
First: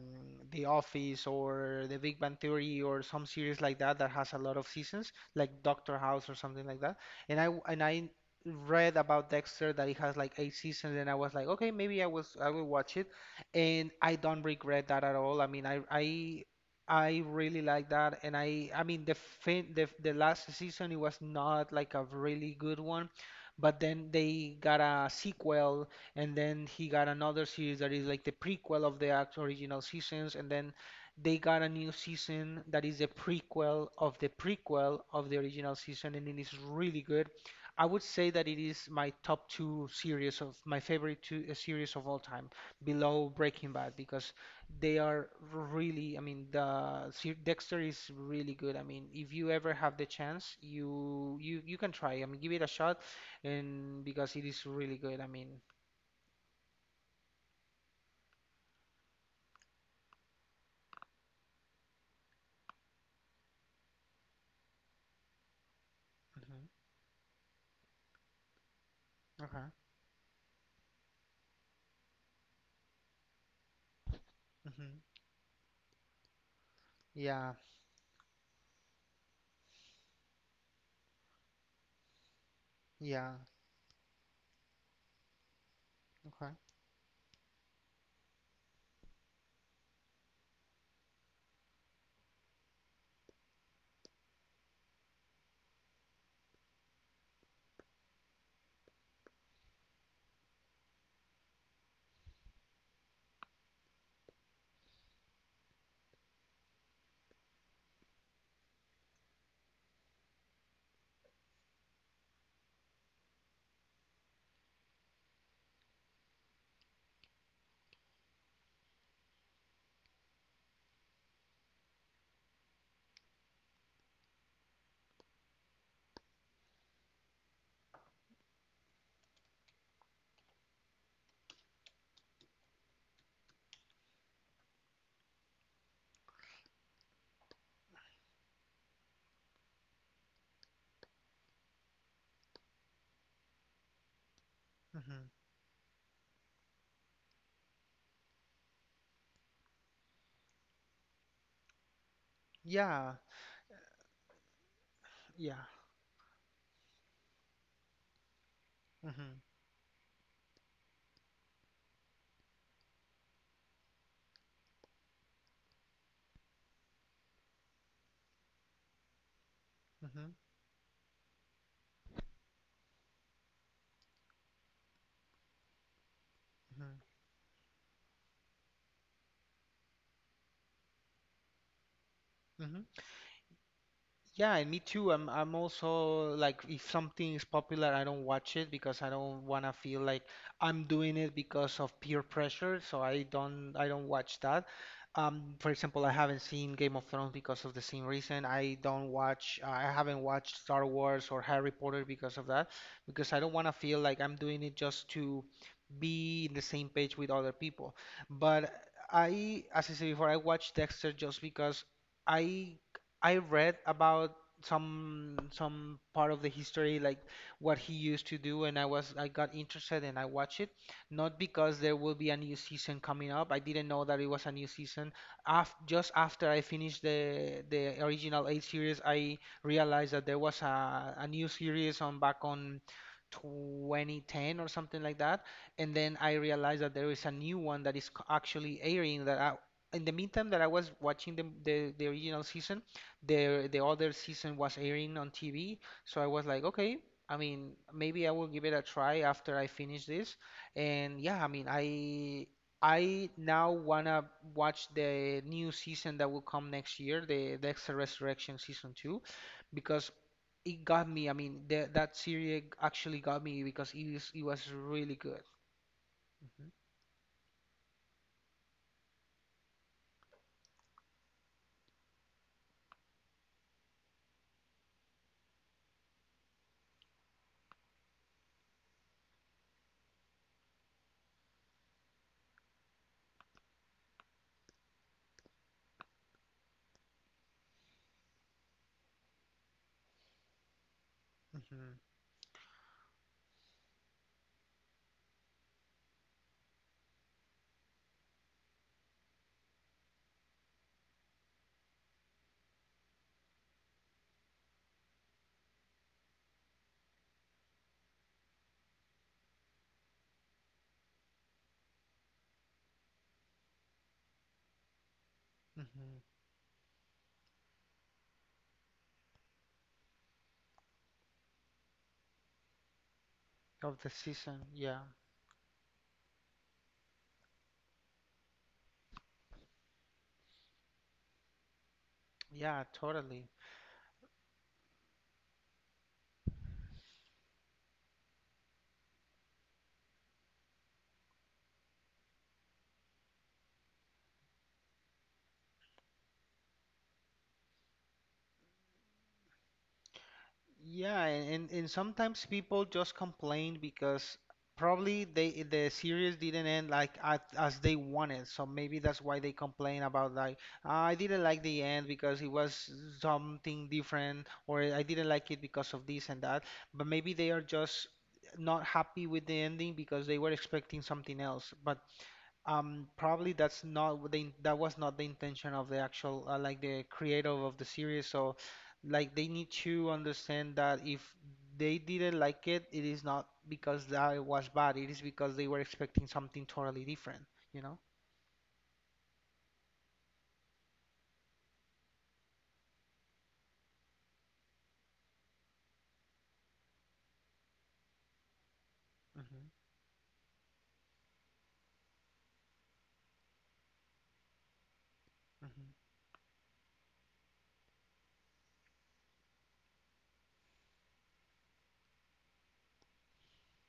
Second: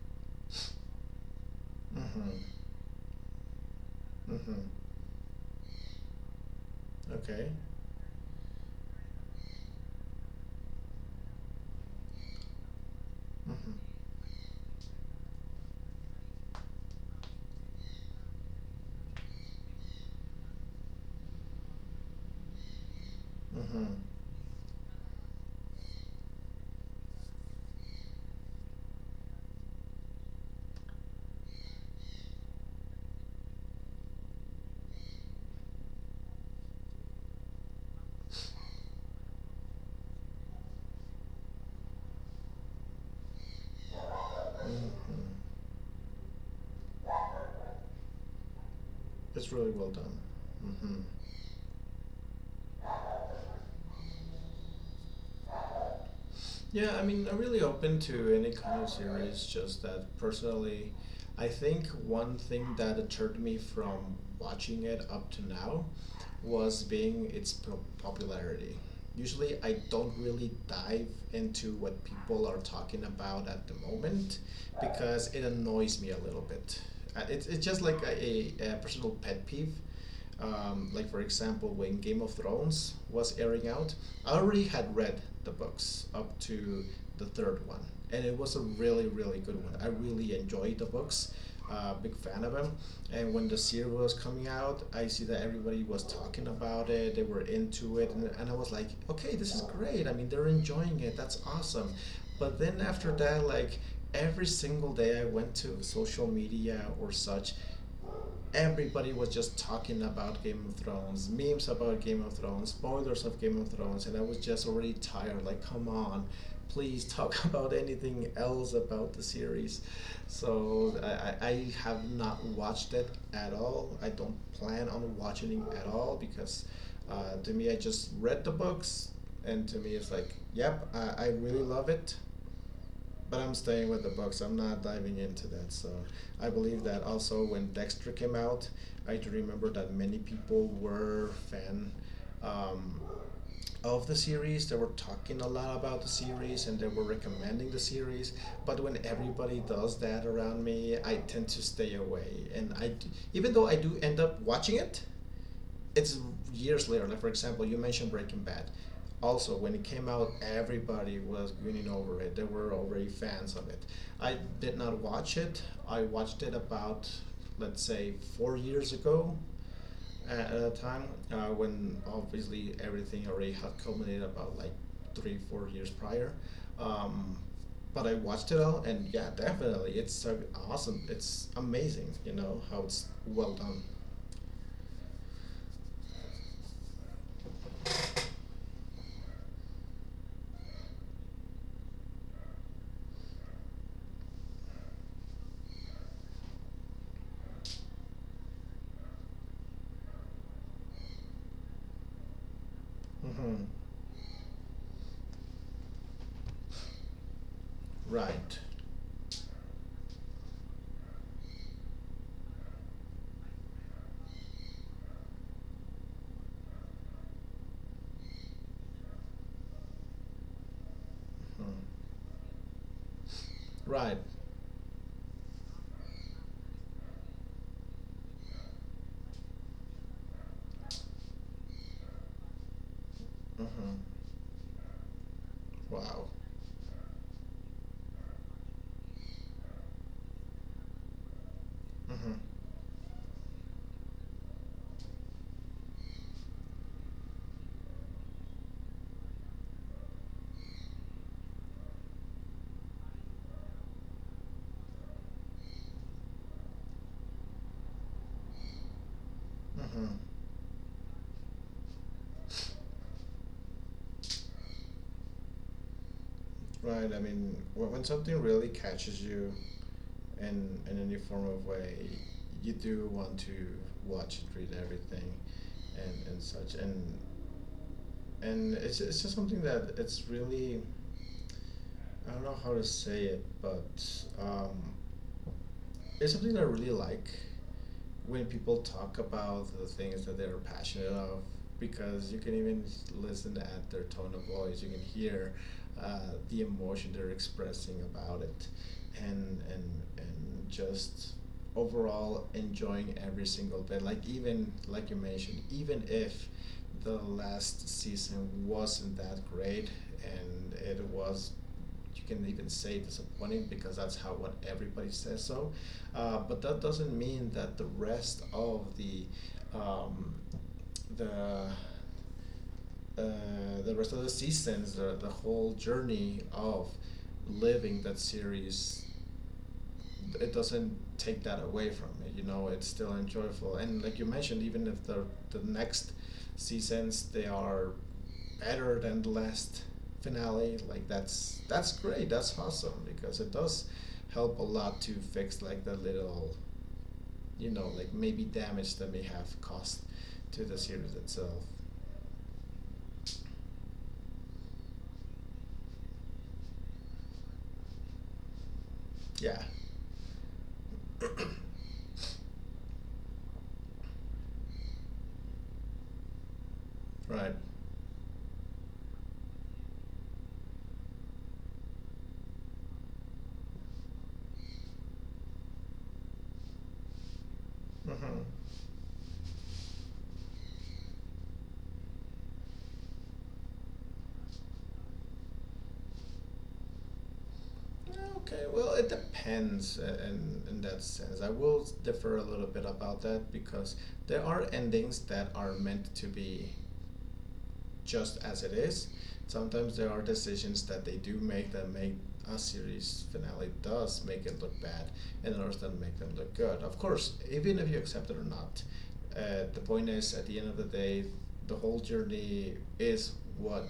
Speaker 1: The Office or The Big Bang
Speaker 2: Mm-hmm.
Speaker 1: Theory or some series like that that has a lot
Speaker 2: Mm-hmm.
Speaker 1: of seasons like Doctor House or something like that and
Speaker 2: Okay.
Speaker 1: I read about Dexter that it has like 8 seasons and I was like okay maybe I was I will watch it and I
Speaker 2: Mm-hmm.
Speaker 1: don't regret that at all. I mean, I really like that, and I mean the fin the last season it was not like a really good one, but
Speaker 2: Mm-hmm.
Speaker 1: then they got a sequel, and then he got another series that is like the prequel of the act original seasons, and then they got a new season that is a prequel of the original season, and it is really good. I would say that it is my top two series of my favorite two, series of all time, below Breaking Bad, because they
Speaker 2: Mm-hmm.
Speaker 1: are really, I mean, the Sir Dexter is really good. I mean, if
Speaker 2: It's
Speaker 1: you
Speaker 2: really
Speaker 1: ever
Speaker 2: well
Speaker 1: have the
Speaker 2: done.
Speaker 1: chance,
Speaker 2: Mm-hmm.
Speaker 1: you can try. I mean, give it a shot, and because it is really good. I mean,
Speaker 2: Yeah, I mean, I'm really open to any kind of series, just that personally, I think one thing that deterred me from watching it up to now
Speaker 1: hmm,
Speaker 2: was being its popularity. Usually,
Speaker 1: okay,
Speaker 2: I don't really dive into what people are talking about at the moment
Speaker 1: hmm,
Speaker 2: because it annoys me a little bit.
Speaker 1: yeah,
Speaker 2: It's just like a personal pet peeve, like for example, when Game of Thrones
Speaker 1: yeah,
Speaker 2: was airing out, I already had read the books up
Speaker 1: okay,
Speaker 2: to the third one, and it was a really really good one. I really enjoyed the books. Big fan of them. And when the series was coming out, I see that everybody was talking about it. They were into it, and, I was like, okay, this is great. I mean, they're enjoying it. That's awesome. But then after that, like every single day, I went to social media or such, everybody was just talking about Game of Thrones, memes about Game of Thrones, spoilers of Game of Thrones, and I was just already tired. Like, come on, please talk about anything else about the series. So I, I have not watched it at all. I don't plan on watching it at all because to me, I just read the books, and to me, it's like, yep, I really love it. But I'm staying with the books. I'm not diving into that. So I believe that also when Dexter came out, I do remember that many people were fan um, of the series. They were
Speaker 1: hmm,
Speaker 2: talking a lot about the series and they were recommending the series. But when everybody does that around me, I tend to stay away. And
Speaker 1: yeah,
Speaker 2: even though I do end up watching it,
Speaker 1: yeah,
Speaker 2: it's years later. Like for example, you mentioned Breaking Bad.
Speaker 1: hmm,
Speaker 2: Also, when it came out, everybody was grinning over it. There were already fans of it. I did not watch it. I watched it about, let's say, 4 years ago,
Speaker 1: hmm,
Speaker 2: at a time when obviously everything already had culminated about like three, 4 years prior.
Speaker 1: hmm,
Speaker 2: Um, but I watched it all, and yeah, definitely, it's so awesome. It's amazing, you know how
Speaker 1: hmm.
Speaker 2: it's well done.
Speaker 1: Yeah, and me too. I'm also like if something is popular, I don't watch it because I don't wanna feel like I'm doing it because of peer pressure, so I don't watch that. For example, I haven't seen Game of Thrones because of the same reason. I don't watch I haven't watched Star Wars or Harry Potter because of that, because I don't
Speaker 2: Hmm
Speaker 1: wanna feel like I'm doing it just to be in the same page with other people.
Speaker 2: Right.
Speaker 1: But I, as I said before, I watched Dexter just because. I I read about some part of the history, like what he used to do, and I was I got interested and I watched it. Not
Speaker 2: Mhm.
Speaker 1: because there will be a new season coming up. I didn't know
Speaker 2: Right.
Speaker 1: that it was a new season. Af just after I finished the original eight series, I realized that there was a new series on back on
Speaker 2: Mhm.
Speaker 1: 2010 or something like that. And then
Speaker 2: Wow.
Speaker 1: I realized that there is a new one that is c- actually airing that I, in the meantime that I was watching the
Speaker 2: Mhm.
Speaker 1: original season the other season was airing on TV, so I was like, okay, I mean, maybe I will give it a try after I finish this. And yeah, I mean, I now wanna watch the new season that will come next year, the Dexter Resurrection season two,
Speaker 2: Mhm.
Speaker 1: because it got me. I mean, the, that series actually got me because it is, it was really good. Hmm.
Speaker 2: Right. I mean, when something really catches you in any form of way, you do want to watch it, read everything, and such. And it's just something that it's really I don't know how to say it, but um, it's something that I really like when people talk about the things that they're passionate of,
Speaker 1: Hmm.
Speaker 2: because you can even listen at their tone of voice, you can hear uh, the emotion they're expressing about it, and just overall enjoying every single bit, like even like you mentioned, even if the last season wasn't that great, and it was, you can even say disappointing because that's how what everybody says. So
Speaker 1: Hmm.
Speaker 2: but that doesn't mean that the rest of the um, the the
Speaker 1: Of the
Speaker 2: rest of the
Speaker 1: season,
Speaker 2: seasons,
Speaker 1: yeah,
Speaker 2: the whole journey of living that series, it doesn't take that away from it. You know,
Speaker 1: yeah,
Speaker 2: it's still
Speaker 1: totally.
Speaker 2: enjoyable. And like you mentioned, even if the the next seasons they are better than the last finale, like that's great. That's awesome because it does help a lot to fix like the little, you know, like maybe damage that may have caused to the series
Speaker 1: Yeah,
Speaker 2: itself.
Speaker 1: and sometimes people just complain because probably they the series didn't end like at, as they wanted. So maybe that's why they
Speaker 2: Yeah.
Speaker 1: complain about like, "Ah, I didn't like the end because it was something different, or I didn't like it because of this and that." But maybe they
Speaker 2: Right.
Speaker 1: are just not happy with the ending because they were expecting something else. But, probably that's not what the that was not the intention of the actual like the creative of the series.
Speaker 2: Mm-hmm.
Speaker 1: So like they need to understand that if they didn't like it is not because that it was bad. It is because they were expecting something totally different, you know?
Speaker 2: Okay, well, it depends in that sense. I will differ a little bit about that, because there are endings that are meant to be just as it is.
Speaker 1: Mm-hmm.
Speaker 2: Sometimes there are decisions that they do make that make a series finale does make it look bad, and others
Speaker 1: Mm-hmm.
Speaker 2: that make them look good. Of course, even if you accept it or not, the point is at the end of the day, the whole journey is what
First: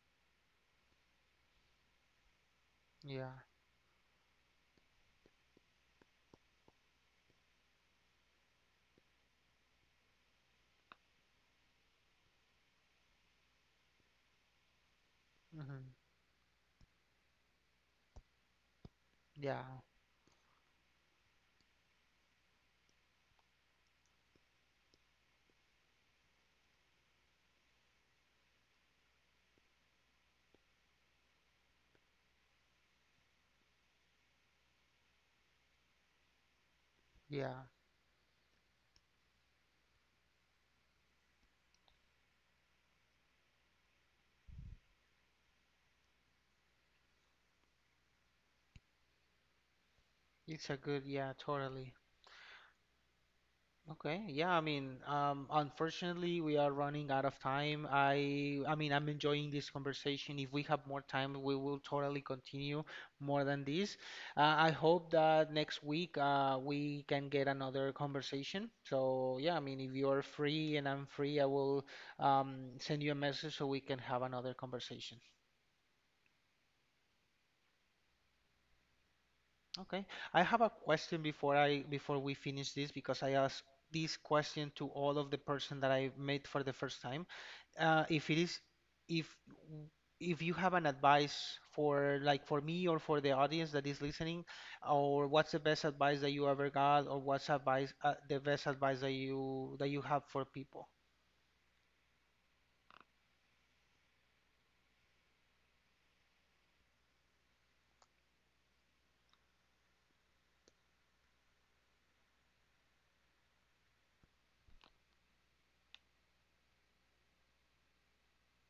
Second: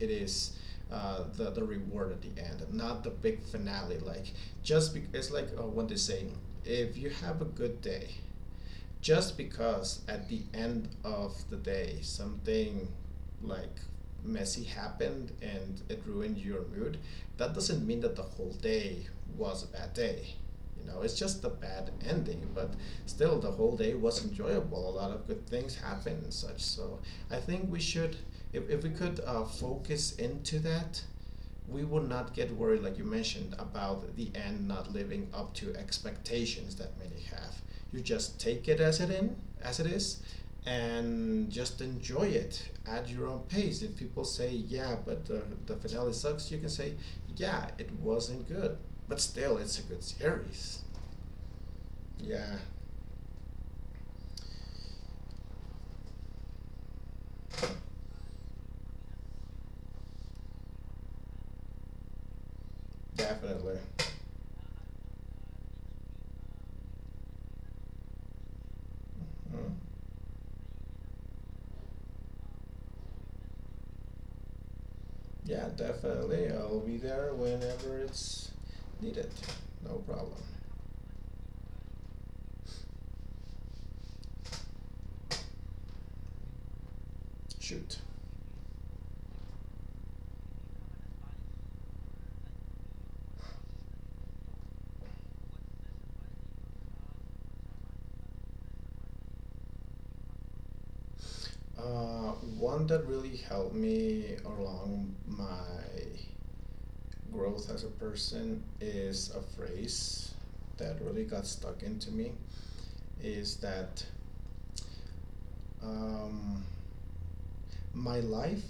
Speaker 2: it is. The reward at the end, not the
Speaker 1: Yeah.
Speaker 2: big finale. Like just it's like when they say, if you have a good day, just because at the end of the day something like messy happened and
Speaker 1: Mm-hmm.
Speaker 2: it ruined your mood, that doesn't mean that the whole day
Speaker 1: Yeah.
Speaker 2: was a bad day. You know, it's just a bad ending, but still the whole day was enjoyable. A lot of good things happened and such. So I think we should, if we could focus into that, we would not get worried, like you mentioned, about the end not living up to expectations that many have.
Speaker 1: Yeah.
Speaker 2: You just take it as it in, as it is, and just enjoy it at your own pace. If people say, "Yeah, but the finale sucks," you can say, "Yeah, it wasn't good, but still, it's a good
Speaker 1: It's a
Speaker 2: series."
Speaker 1: good, yeah, totally.
Speaker 2: Yeah,
Speaker 1: Okay, yeah, I mean, unfortunately, we are running out of time. I mean, I'm enjoying this conversation. If we have more time, we will totally continue more than
Speaker 2: definitely.
Speaker 1: this. I hope that next week, we can get another conversation. So, yeah, I
Speaker 2: Mhm.
Speaker 1: mean, if you are free and I'm free, I will, send you a message so we can have another conversation.
Speaker 2: Yeah, definitely. I'll be there whenever it's needed. No
Speaker 1: Okay.
Speaker 2: problem.
Speaker 1: I have a question before I before we finish this because I asked this question to all of the person that I met for the first time.
Speaker 2: Shoot.
Speaker 1: If it is if if you have an advice for like for me or for the audience that is listening, or what's the best advice that you ever got, or what's advice the best advice that you have for people?
Speaker 2: One that really helped me along my growth as a person is a phrase that really got stuck into me is that um, my life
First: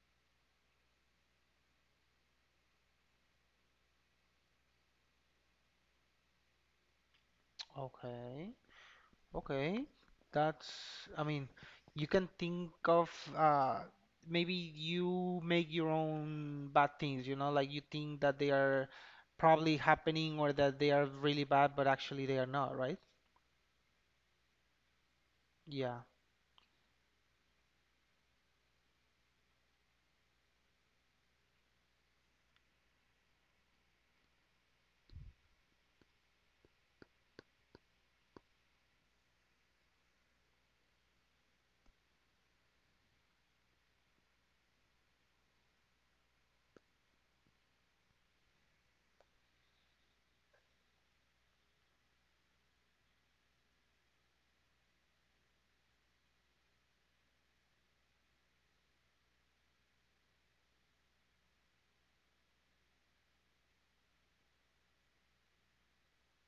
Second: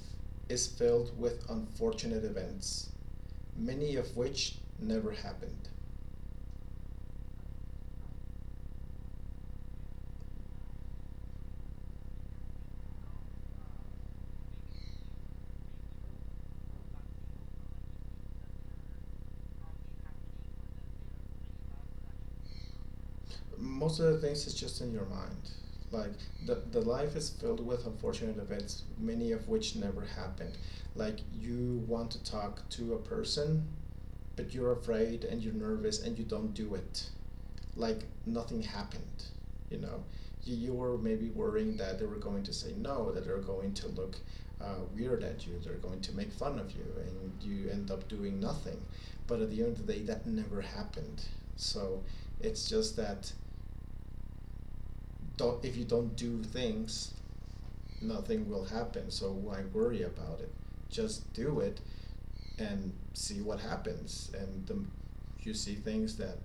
Speaker 2: is filled with unfortunate events, many of which never happened.
Speaker 1: Okay. Okay, that's, I mean, you can think of, uh, maybe you make your own bad things, you know, like you think that they are probably happening or that they are really bad, but actually they are not, right?
Speaker 2: Most of the things is just in your mind.
Speaker 1: Yeah.
Speaker 2: Like the life is filled with unfortunate events, many of which never happened. Like you want to talk to a person but you're afraid and you're nervous and you don't do it, like nothing happened, you know, you were maybe worrying that they were going to say no, that they're going to look weird at you, they're going to make fun of you and you end up doing nothing, but at the end of the day that never happened. So it's just that, don't, if you don't do things nothing will happen, so why worry about it, just do it and see what happens. And the, you see things that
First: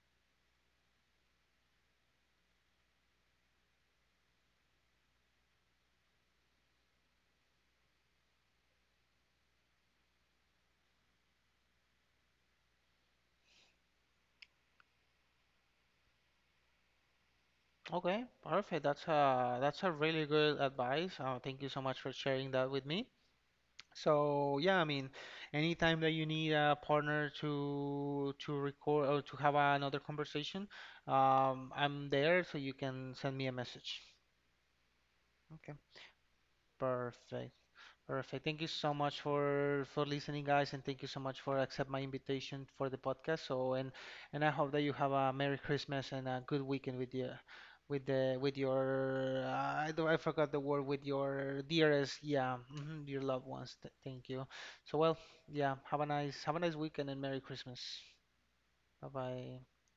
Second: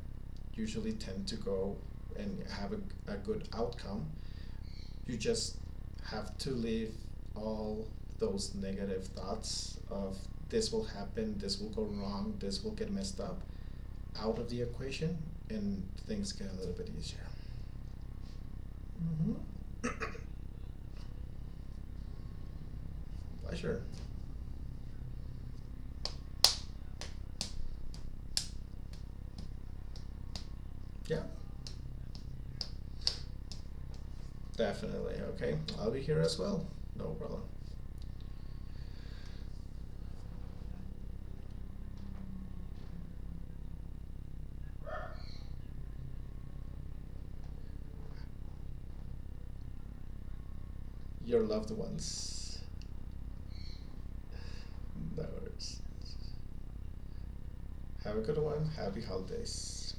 Speaker 2: usually tend to go and have a good outcome. You just have to leave all those negative thoughts of this will happen, this will go wrong, this will get messed up out of the equation, and things get a little bit easier.
Speaker 1: Okay, perfect.
Speaker 2: Mm-hmm.
Speaker 1: That's a really good advice. Thank you so much for sharing that with me.
Speaker 2: Pleasure.
Speaker 1: So yeah, I mean, anytime that you need a partner to record or to have another conversation,
Speaker 2: Yeah,
Speaker 1: I'm there, so you can send me a message.
Speaker 2: definitely. Okay,
Speaker 1: Okay,
Speaker 2: I'll be here as well. No problem.
Speaker 1: perfect. Perfect. Thank you so much for listening, guys, and thank you so much for accept my invitation for the podcast. So and I hope that you have a Merry Christmas and a good weekend with you, with the with your I do I forgot the word with
Speaker 2: Your
Speaker 1: your
Speaker 2: loved
Speaker 1: dearest
Speaker 2: ones.
Speaker 1: yeah mhm, your loved ones. Th thank you. So well
Speaker 2: No
Speaker 1: yeah
Speaker 2: worries.
Speaker 1: have a nice weekend and Merry Christmas.
Speaker 2: Have a good one. Happy
Speaker 1: Bye bye.
Speaker 2: holidays.